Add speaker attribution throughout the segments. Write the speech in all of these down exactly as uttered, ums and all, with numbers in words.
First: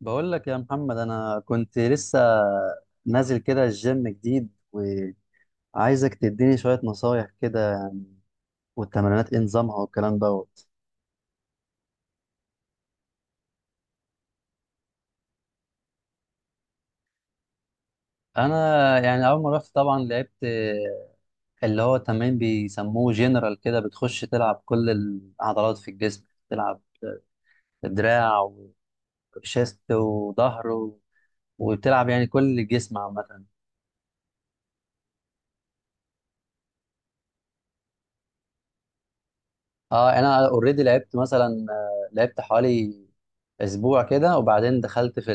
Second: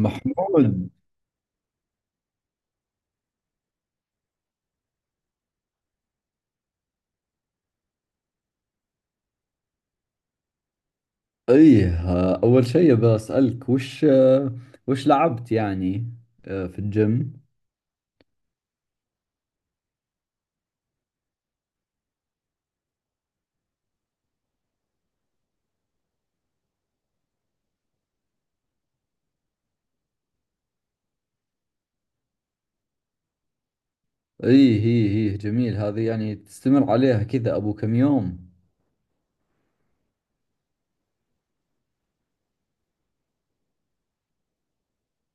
Speaker 1: بقول لك يا محمد انا كنت لسه نازل كده الجيم جديد، وعايزك تديني شوية نصايح كده يعني، والتمرينات ايه نظامها والكلام دوت.
Speaker 2: ايه اول شيء بسألك وش وش لعبت يعني آه، في الجيم.
Speaker 1: انا يعني اول ما رحت طبعا لعبت اللي هو تمرين بيسموه جنرال كده، بتخش تلعب كل العضلات في الجسم. تلعب دراع وشيست وظهر و- وبتلعب يعني كل الجسم عامة.
Speaker 2: ايه هي هي جميل هذه، يعني تستمر عليها كذا ابو كم يوم؟
Speaker 1: اه، انا اوريدي لعبت مثلا، آه، لعبت حوالي اسبوع كده، وبعدين دخلت في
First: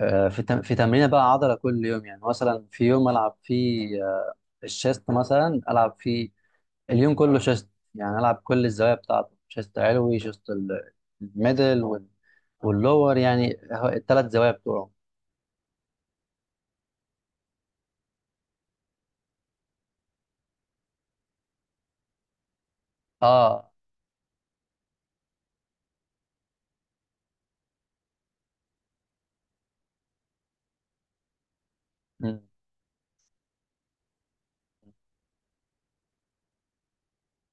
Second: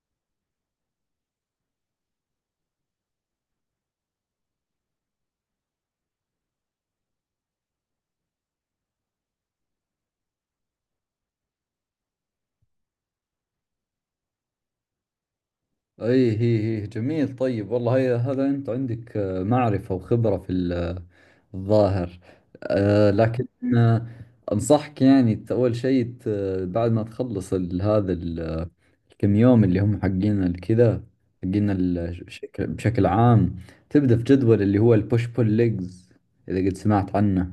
Speaker 1: آه، في تم- في تمرينه بقى عضله كل يوم. يعني مثلا في يوم العب فيه، آه، الشيست مثلا، العب فيه اليوم كله شيست. يعني العب كل الزوايا بتاعته، شيست علوي، شيست ال- الميدل، وال- واللور يعني، الثلاث زوايا بتوعه.
Speaker 2: اي هي هي جميل. طيب والله هي هذا، انت عندك آه، معرفة وخبرة في ال- آه، الظاهر. آه، لكن
Speaker 1: اه.
Speaker 2: آه، انصحك يعني ت- اول شيء ت- بعد ما تخلص ال- هذا ال- آه، الكم يوم اللي هم حقين الكذا، حقين
Speaker 1: مم.
Speaker 2: الشكل بشكل عام. تبدأ في جدول اللي هو البوش بول ليجز اذا قد سمعت عنه.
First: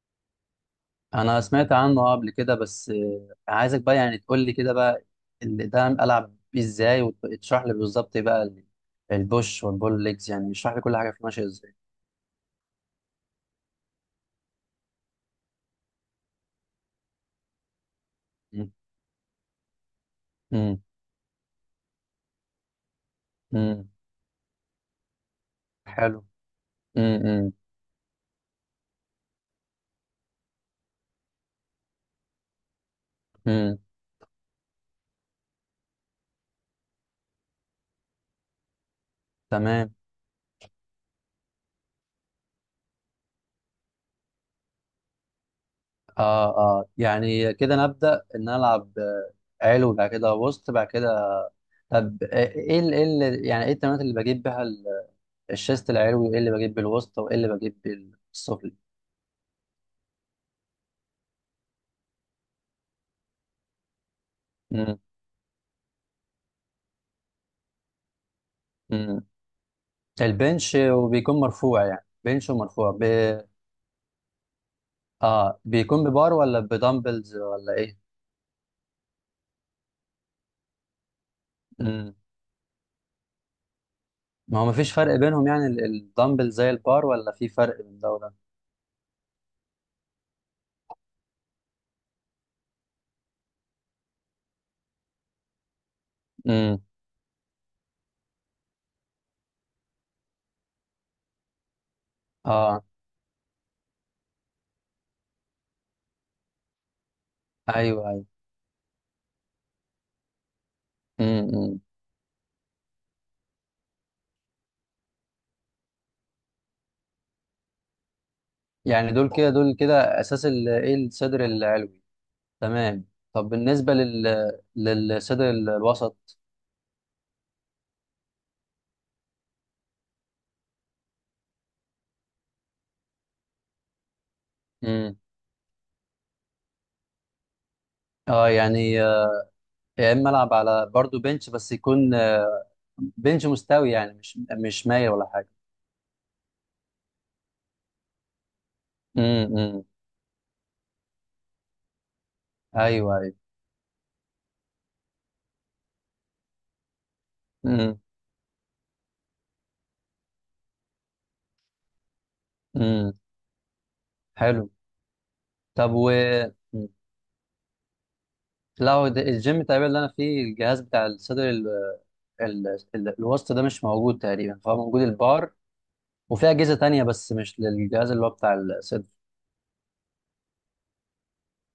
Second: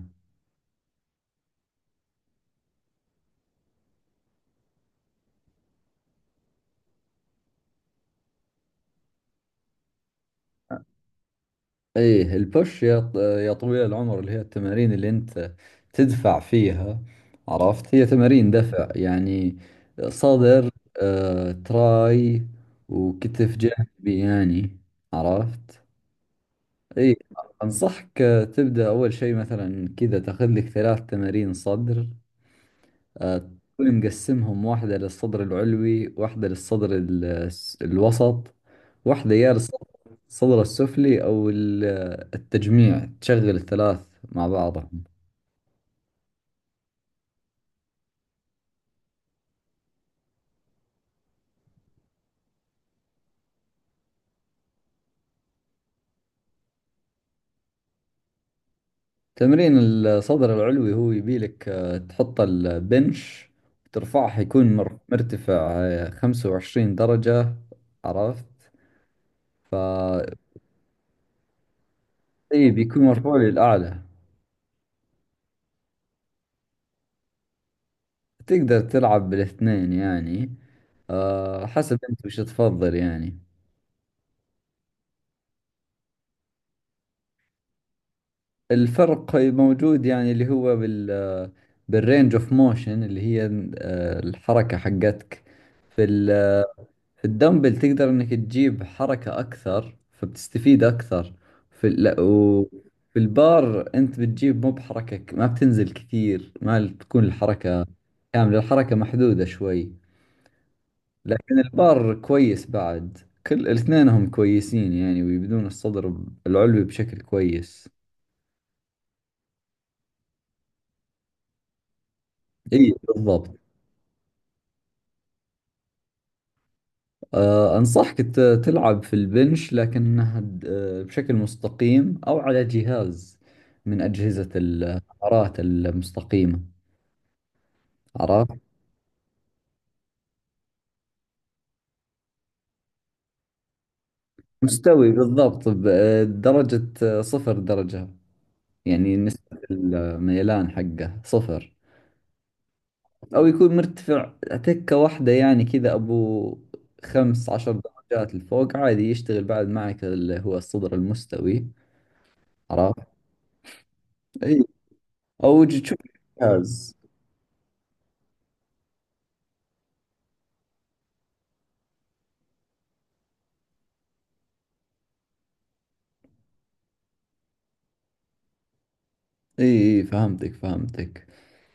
Speaker 1: انا سمعت عنه آه قبل كده، بس آه، عايزك بقى يعني تقول لي كده بقى اللي ده العب بيه ازاي، وتشرح لي بالظبط إيه بقى ال- البوش والبول ليجز. يعني اشرح لي كل حاجه فيه ماشيه ازاي.
Speaker 2: ايه البوش، يا ط- يا طويل العمر، اللي هي التمارين اللي انت تدفع فيها. عرفت، هي تمارين
Speaker 1: مم.
Speaker 2: دفع يعني صدر،
Speaker 1: مم.
Speaker 2: آه، تراي، وكتف
Speaker 1: مم.
Speaker 2: جانبي يعني. عرفت؟
Speaker 1: حلو.
Speaker 2: ايه،
Speaker 1: مم.
Speaker 2: انصحك آه، تبدأ اول شيء مثلا كذا تاخذ لك ثلاث تمارين صدر، آه،
Speaker 1: امم.
Speaker 2: تكون مقسمهم: واحدة للصدر العلوي، واحدة للصدر ال- الوسط، واحدة يا للصدر
Speaker 1: تمام.
Speaker 2: الصدر السفلي، أو ال- التجميع، تشغل الثلاث مع بعضهم.
Speaker 1: اه اه، يعني كده نبدأ ان أنا العب آه، علو، بعد كده وسط، بعد كده طب. آه، ايه ال- ايه ال- يعني ايه التمارين اللي بجيب بيها ال- الشيست العلوي، وايه اللي بجيب بالوسط، وايه اللي بجيب بالسفلي؟
Speaker 2: تمرين الصدر العلوي هو يبيلك آه، تحط البنش ترفعه يكون مر-
Speaker 1: امم.
Speaker 2: مرتفع آه، خمسة وعشرين درجة. عرفت؟
Speaker 1: امم.
Speaker 2: ف
Speaker 1: البنش وبيكون مرفوع، يعني بنش
Speaker 2: إي،
Speaker 1: ومرفوع
Speaker 2: بيكون
Speaker 1: ب...
Speaker 2: مرفوع للأعلى.
Speaker 1: اه، بيكون ببار ولا بدمبلز ولا ايه؟
Speaker 2: تقدر تلعب بالاثنين يعني، آه، حسب
Speaker 1: امم.
Speaker 2: أنت وش تفضل يعني.
Speaker 1: ما هو مفيش فرق بينهم يعني ال- الدمبل زي البار، ولا في فرق بين ده وده؟
Speaker 2: الفرق موجود يعني، اللي هو بال بالرينج اوف موشن، اللي هي آه، الحركة حقتك. في ال-
Speaker 1: امم.
Speaker 2: في الدمبل تقدر انك تجيب حركة اكثر فبتستفيد اكثر. في ال... لا، و-
Speaker 1: اه.
Speaker 2: في البار انت بتجيب مو بحركة، ك- ما بتنزل كثير، ما تكون الحركة
Speaker 1: ايوه ايوه.
Speaker 2: كاملة، الحركة محدودة شوي. لكن
Speaker 1: امم.
Speaker 2: البار كويس بعد، كل الاثنين هم كويسين يعني، ويبدون الصدر العلوي بشكل كويس.
Speaker 1: يعني دول كده، دول كده اساس ال- ايه الصدر العلوي.
Speaker 2: اي
Speaker 1: تمام. طب
Speaker 2: بالضبط.
Speaker 1: بالنسبه لل للصدر ال- الوسط؟
Speaker 2: آه، أنصحك ت- تلعب في البنش لكنها د- آه، بشكل مستقيم، أو على جهاز من أجهزة
Speaker 1: امم.
Speaker 2: الحرارات المستقيمة.
Speaker 1: اه
Speaker 2: عرفت؟
Speaker 1: يعني، آه، يا اما العب على برضو بنش، بس يكون آه، بنش مستوي يعني، مش مش مايل
Speaker 2: مستوي
Speaker 1: ولا حاجه.
Speaker 2: بالضبط، بدرجة صفر درجة. يعني
Speaker 1: امم.
Speaker 2: نسبة
Speaker 1: امم.
Speaker 2: الميلان حقه صفر،
Speaker 1: ايوه ايوه.
Speaker 2: أو يكون مرتفع تكة واحدة يعني كذا أبو خمس عشر
Speaker 1: امم.
Speaker 2: درجات لفوق عادي، يشتغل بعد معك اللي هو الصدر المستوي. عرفت؟
Speaker 1: امم.
Speaker 2: أي،
Speaker 1: حلو.
Speaker 2: أو
Speaker 1: طب
Speaker 2: تشوف
Speaker 1: و مم.
Speaker 2: جهاز.
Speaker 1: لا، هو ده- الجيم تقريبا اللي انا فيه، الجهاز بتاع الصدر ال... ال... ال... الوسط ده مش موجود تقريبا، فهو موجود البار وفي اجهزه تانية، بس مش للجهاز اللي هو بتاع الصدر.
Speaker 2: اي اي فهمتك فهمتك.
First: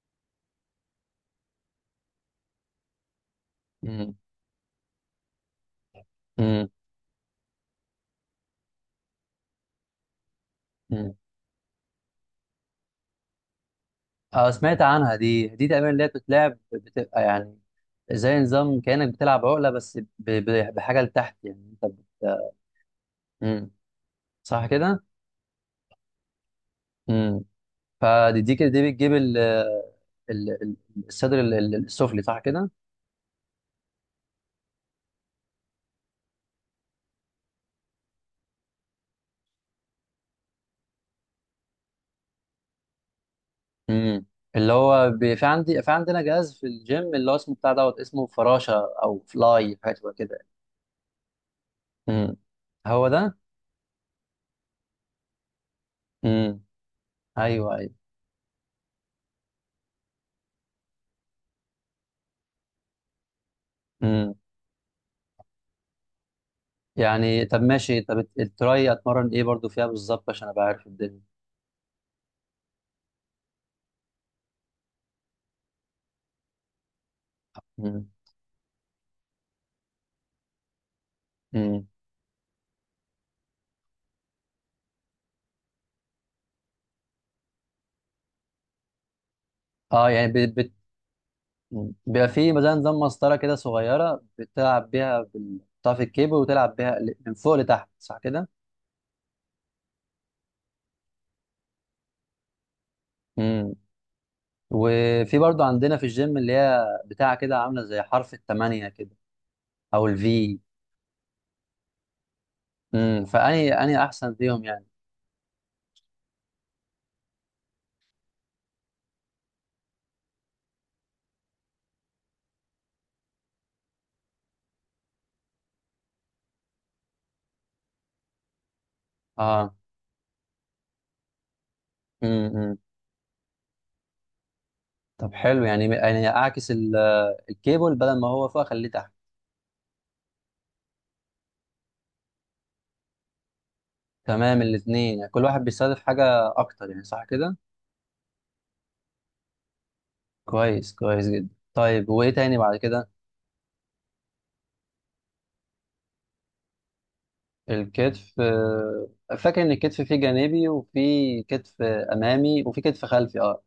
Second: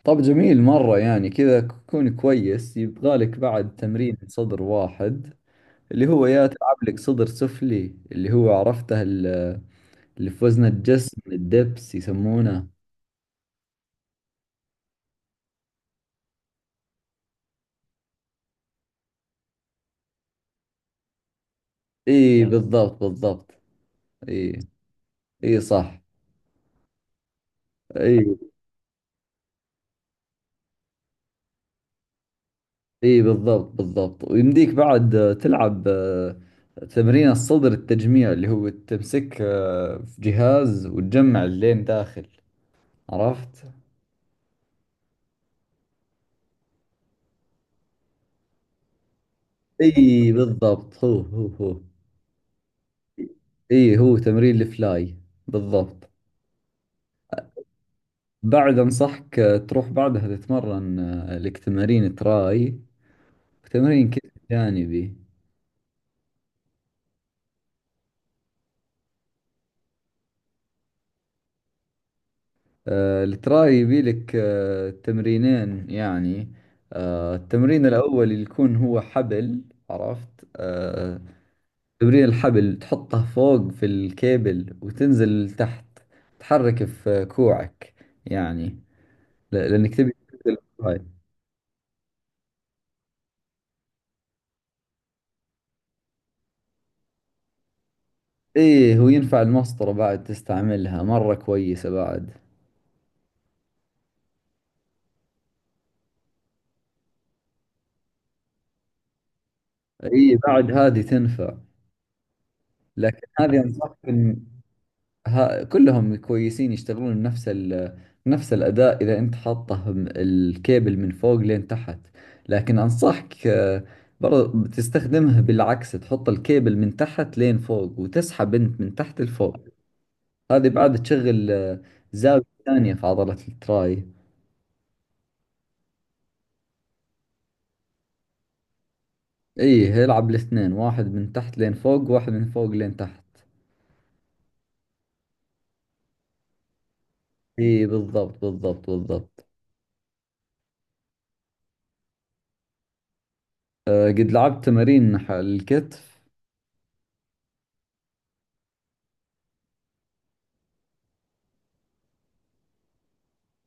Speaker 2: طب جميل مرة يعني، كذا كون كويس. يبغالك بعد تمرين صدر واحد، اللي هو يا
Speaker 1: امم.
Speaker 2: تلعب لك صدر سفلي، اللي هو عرفته ال- اللي في وزن
Speaker 1: امم.
Speaker 2: الجسم، الدبس يسمونه.
Speaker 1: اه، سمعت عنها دي دي تقريبا اللي هي بتتلعب، بتبقى يعني زي نظام كأنك بتلعب عقلة، بس ب... ب... بحاجة لتحت، يعني انت بت...
Speaker 2: اي يلا، بالضبط بالضبط.
Speaker 1: امم.
Speaker 2: اي.
Speaker 1: صح كده؟
Speaker 2: اي صح.
Speaker 1: امم.
Speaker 2: اي
Speaker 1: فدي دي كده دي بتجيب ال... ال... ال- الصدر ال- ال- السفلي، صح كده؟
Speaker 2: اي بالضبط بالضبط، ويمديك بعد آه، تلعب آه، تمرين الصدر التجميع، اللي هو تمسك آه، في جهاز وتجمع اللين داخل. عرفت؟
Speaker 1: امم. اللي هو ب... في عندي في عندنا جهاز في الجيم اللي هو اسمه بتاع دوت، اسمه فراشة او فلاي، حاجة شبه
Speaker 2: اي
Speaker 1: كده.
Speaker 2: بالضبط، هو هو هو.
Speaker 1: امم. هو ده؟
Speaker 2: اي، هو تمرين الفلاي بالضبط.
Speaker 1: امم. ايوه
Speaker 2: بعد انصحك آه، تروح بعدها تتمرن آه، لك تمارين تراي وتمرين كتف
Speaker 1: ايوه.
Speaker 2: جانبي.
Speaker 1: يعني طب ماشي، طب التراي اتمرن ايه برضو فيها بالظبط عشان ابقى عارف الدنيا؟
Speaker 2: آه، التراي يبي لك آه، تمرينين يعني، آه، التمرين
Speaker 1: مم.
Speaker 2: الاول اللي يكون هو حبل. عرفت؟ آه،
Speaker 1: مم.
Speaker 2: تمرين الحبل تحطه فوق في الكيبل وتنزل تحت، تحرك في كوعك يعني، ل- لانك
Speaker 1: اه
Speaker 2: تبي
Speaker 1: يعني بت...
Speaker 2: تنزل.
Speaker 1: بت... مم. بيبقى في مثلا نظام مسطره كده صغيره، بتلعب بيها بال- بتقطع في الكيبل وتلعب بيها ل- من فوق لتحت، صح كده؟
Speaker 2: ايه، وينفع المسطرة بعد، تستعملها مرة كويسة بعد.
Speaker 1: مم. وفي برضو عندنا في الجيم، اللي هي بتاع كده عامله زي حرف الثمانيه كده او
Speaker 2: ايه،
Speaker 1: الفي.
Speaker 2: بعد هذه تنفع.
Speaker 1: امم،
Speaker 2: لكن هذه
Speaker 1: فاني
Speaker 2: انصحك
Speaker 1: اني احسن
Speaker 2: ان
Speaker 1: فيهم يعني.
Speaker 2: ها كلهم كويسين، يشتغلون نفس ال نفس الأداء إذا أنت حاطه م- الكيبل من فوق لين تحت. لكن أنصحك آه، برضه تستخدمها بالعكس، تحط الكيبل من تحت لين فوق وتسحب أنت من تحت لفوق.
Speaker 1: اه.
Speaker 2: هذه بعد تشغل آه، زاوية
Speaker 1: امم.
Speaker 2: ثانية في عضلة التراي.
Speaker 1: طب حلو، يعني يعني اعكس ال- الكيبل، بدل ما هو فوق اخليه تحت.
Speaker 2: ايه، العب الاثنين: واحد من تحت لين فوق، واحد من فوق لين تحت.
Speaker 1: تمام. الاثنين يعني كل واحد بيستهدف حاجة أكتر يعني، صح كده؟
Speaker 2: اي بالضبط بالضبط بالضبط.
Speaker 1: كويس، كويس جدا. طيب وإيه تاني بعد كده؟
Speaker 2: أه، قد لعبت تمارين ح- الكتف.
Speaker 1: الكتف، آه، فاكر إن الكتف فيه جانبي، وفيه كتف أمامي، وفيه كتف خلفي، أه.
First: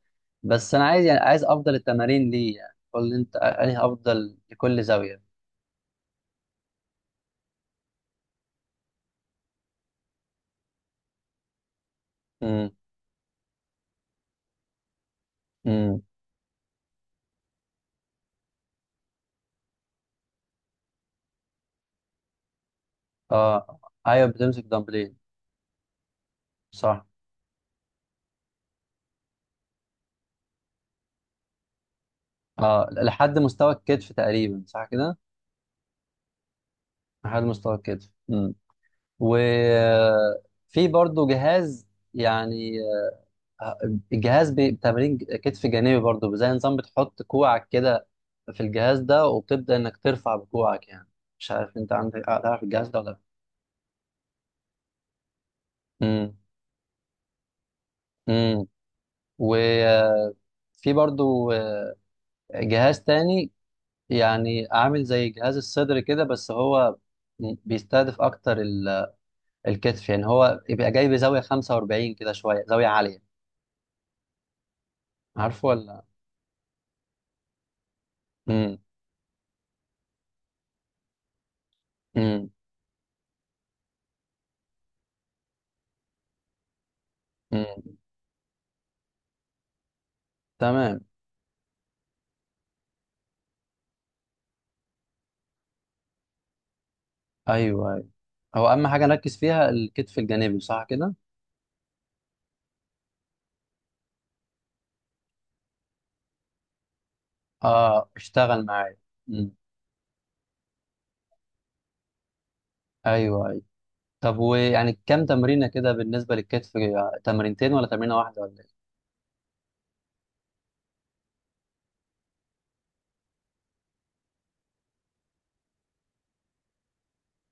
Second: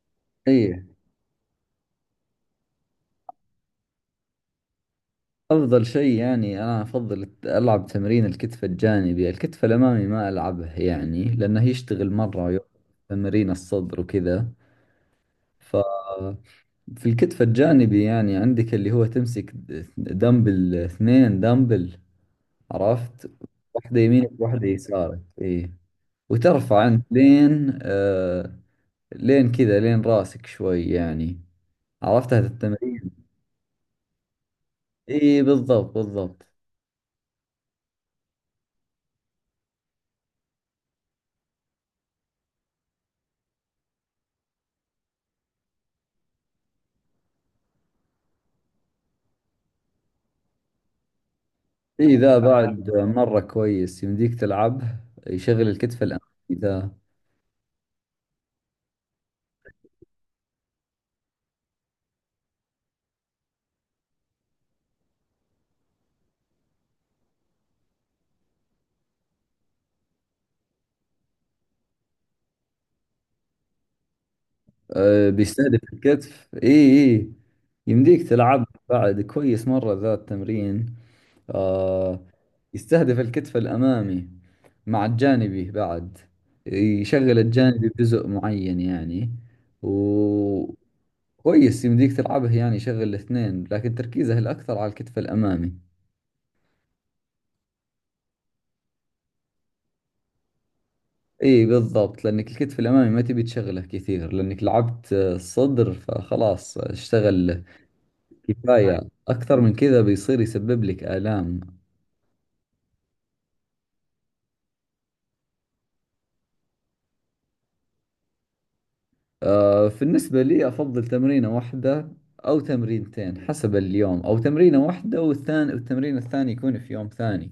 Speaker 2: اي،
Speaker 1: بس أنا عايز، يعني عايز أفضل التمارين ليه، يعني قول لي أنت أنهي أفضل لكل زاوية.
Speaker 2: افضل شيء يعني، انا افضل الت- العب تمرين الكتف الجانبي. الكتف الامامي ما العبه يعني، لانه يشتغل مرة يوم
Speaker 1: امم.
Speaker 2: تمرين الصدر وكذا. ف
Speaker 1: امم.
Speaker 2: في الكتف الجانبي يعني، عندك اللي هو تمسك د- دمبل، اثنين دمبل. عرفت؟
Speaker 1: أه.
Speaker 2: واحدة
Speaker 1: أيوه،
Speaker 2: يمينك
Speaker 1: بتمسك
Speaker 2: واحدة
Speaker 1: دمبلين.
Speaker 2: يسارك. اي، وترفع انت
Speaker 1: صح.
Speaker 2: لين آه لين كذا لين راسك شوي يعني. عرفتها في
Speaker 1: أه،
Speaker 2: التمرين؟
Speaker 1: لحد مستوى الكتف تقريبا، صح كده؟
Speaker 2: اي بالضبط بالضبط.
Speaker 1: لحد مستوى الكتف. امم. وفي برضه جهاز يعني، الجهاز بي- بتمرين كتف جانبي برضو، زي نظام بتحط كوعك كده في الجهاز ده، وبتبدأ انك ترفع بكوعك يعني. مش عارف انت
Speaker 2: اي،
Speaker 1: عندك
Speaker 2: ذا
Speaker 1: آه، تعرف الجهاز
Speaker 2: بعد
Speaker 1: ده ولا لا؟
Speaker 2: مرة كويس، يمديك تلعبه، يشغل الكتف الأمامي
Speaker 1: امم.
Speaker 2: ذا.
Speaker 1: امم. وفي برضو آه، جهاز تاني يعني، عامل زي جهاز الصدر كده، بس هو م- بيستهدف اكتر ال- الكتف يعني، هو يبقى جاي بزاوية خمسة وأربعين كده، شوية زاوية عالية.
Speaker 2: أه،
Speaker 1: عارفه
Speaker 2: بيستهدف
Speaker 1: ولا؟
Speaker 2: الكتف، اي اي. يمديك تلعب
Speaker 1: امم.
Speaker 2: بعد كويس مرة ذا التمرين. أه،
Speaker 1: امم.
Speaker 2: يستهدف الكتف الأمامي مع الجانبي بعد. يشغل
Speaker 1: امم.
Speaker 2: الجانبي بجزء معين يعني، و
Speaker 1: تمام.
Speaker 2: كويس يمديك تلعبه يعني، يشغل الاثنين لكن تركيزه الأكثر على الكتف الأمامي.
Speaker 1: ايوه، أيوة. هو اهم حاجة نركز فيها الكتف الجانبي، صح كده؟
Speaker 2: اي بالضبط، لانك الكتف الامامي ما تبي تشغله كثير، لانك لعبت آه، الصدر فخلاص اشتغل
Speaker 1: اه، اشتغل معايا.
Speaker 2: كفاية.
Speaker 1: مم.
Speaker 2: اكثر من كذا بيصير يسبب لك الام.
Speaker 1: ايوه ايوه. طب، ويعني كام تمرينه كده بالنسبه للكتف، آه، تمرينتين ولا تمرينه واحده ولا ايه؟
Speaker 2: آه، بالنسبة لي افضل تمرينة واحدة او تمرينتين حسب اليوم، او تمرينة واحدة والثاني، والتمرين الثاني يكون في يوم ثاني.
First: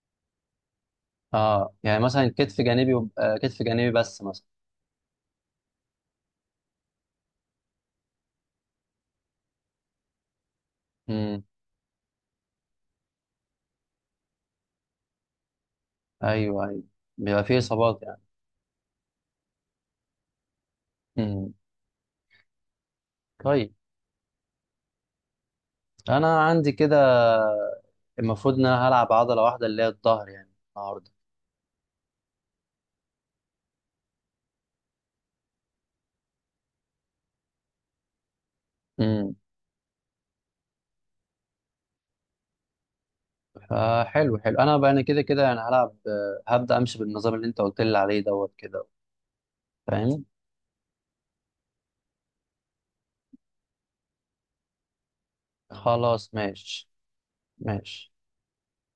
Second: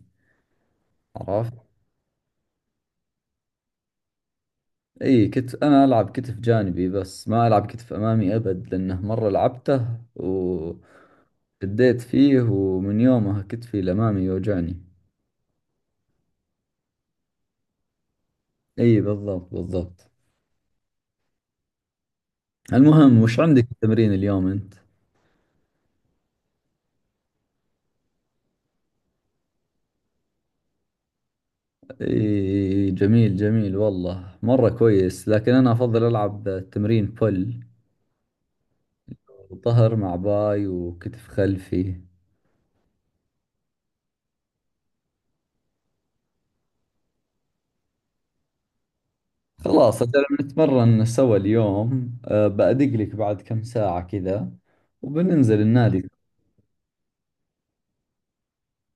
Speaker 2: عرفت؟
Speaker 1: اه، يعني مثلا كتف جانبي وب- آه، كتف جانبي بس مثلا.
Speaker 2: اي، كتف انا العب كتف جانبي بس، ما العب كتف امامي ابد، لانه مرة لعبته
Speaker 1: امم.
Speaker 2: وشديت فيه، ومن يومها كتفي الامامي يوجعني.
Speaker 1: ايوه ايوه. بيبقى فيه اصابات يعني.
Speaker 2: اي بالضبط بالضبط.
Speaker 1: امم.
Speaker 2: المهم، وش عندك
Speaker 1: طيب،
Speaker 2: تمرين اليوم انت؟
Speaker 1: انا عندي كده المفروض ان انا هلعب عضله واحده اللي هي الظهر يعني النهارده.
Speaker 2: اي جميل جميل والله، مرة كويس، لكن انا افضل العب تمرين بول،
Speaker 1: امم.
Speaker 2: ظهر مع باي وكتف خلفي.
Speaker 1: فحلو، حلو. انا بقى انا كده كده يعني هلعب، آه، هبدا امشي بالنظام اللي انت قلت لي عليه دوت كده.
Speaker 2: خلاص اجل
Speaker 1: فاهم.
Speaker 2: نتمرن سوا اليوم. أه، بأدق لك بعد كم ساعة كذا وبننزل النادي.
Speaker 1: خلاص ماشي. ماشي.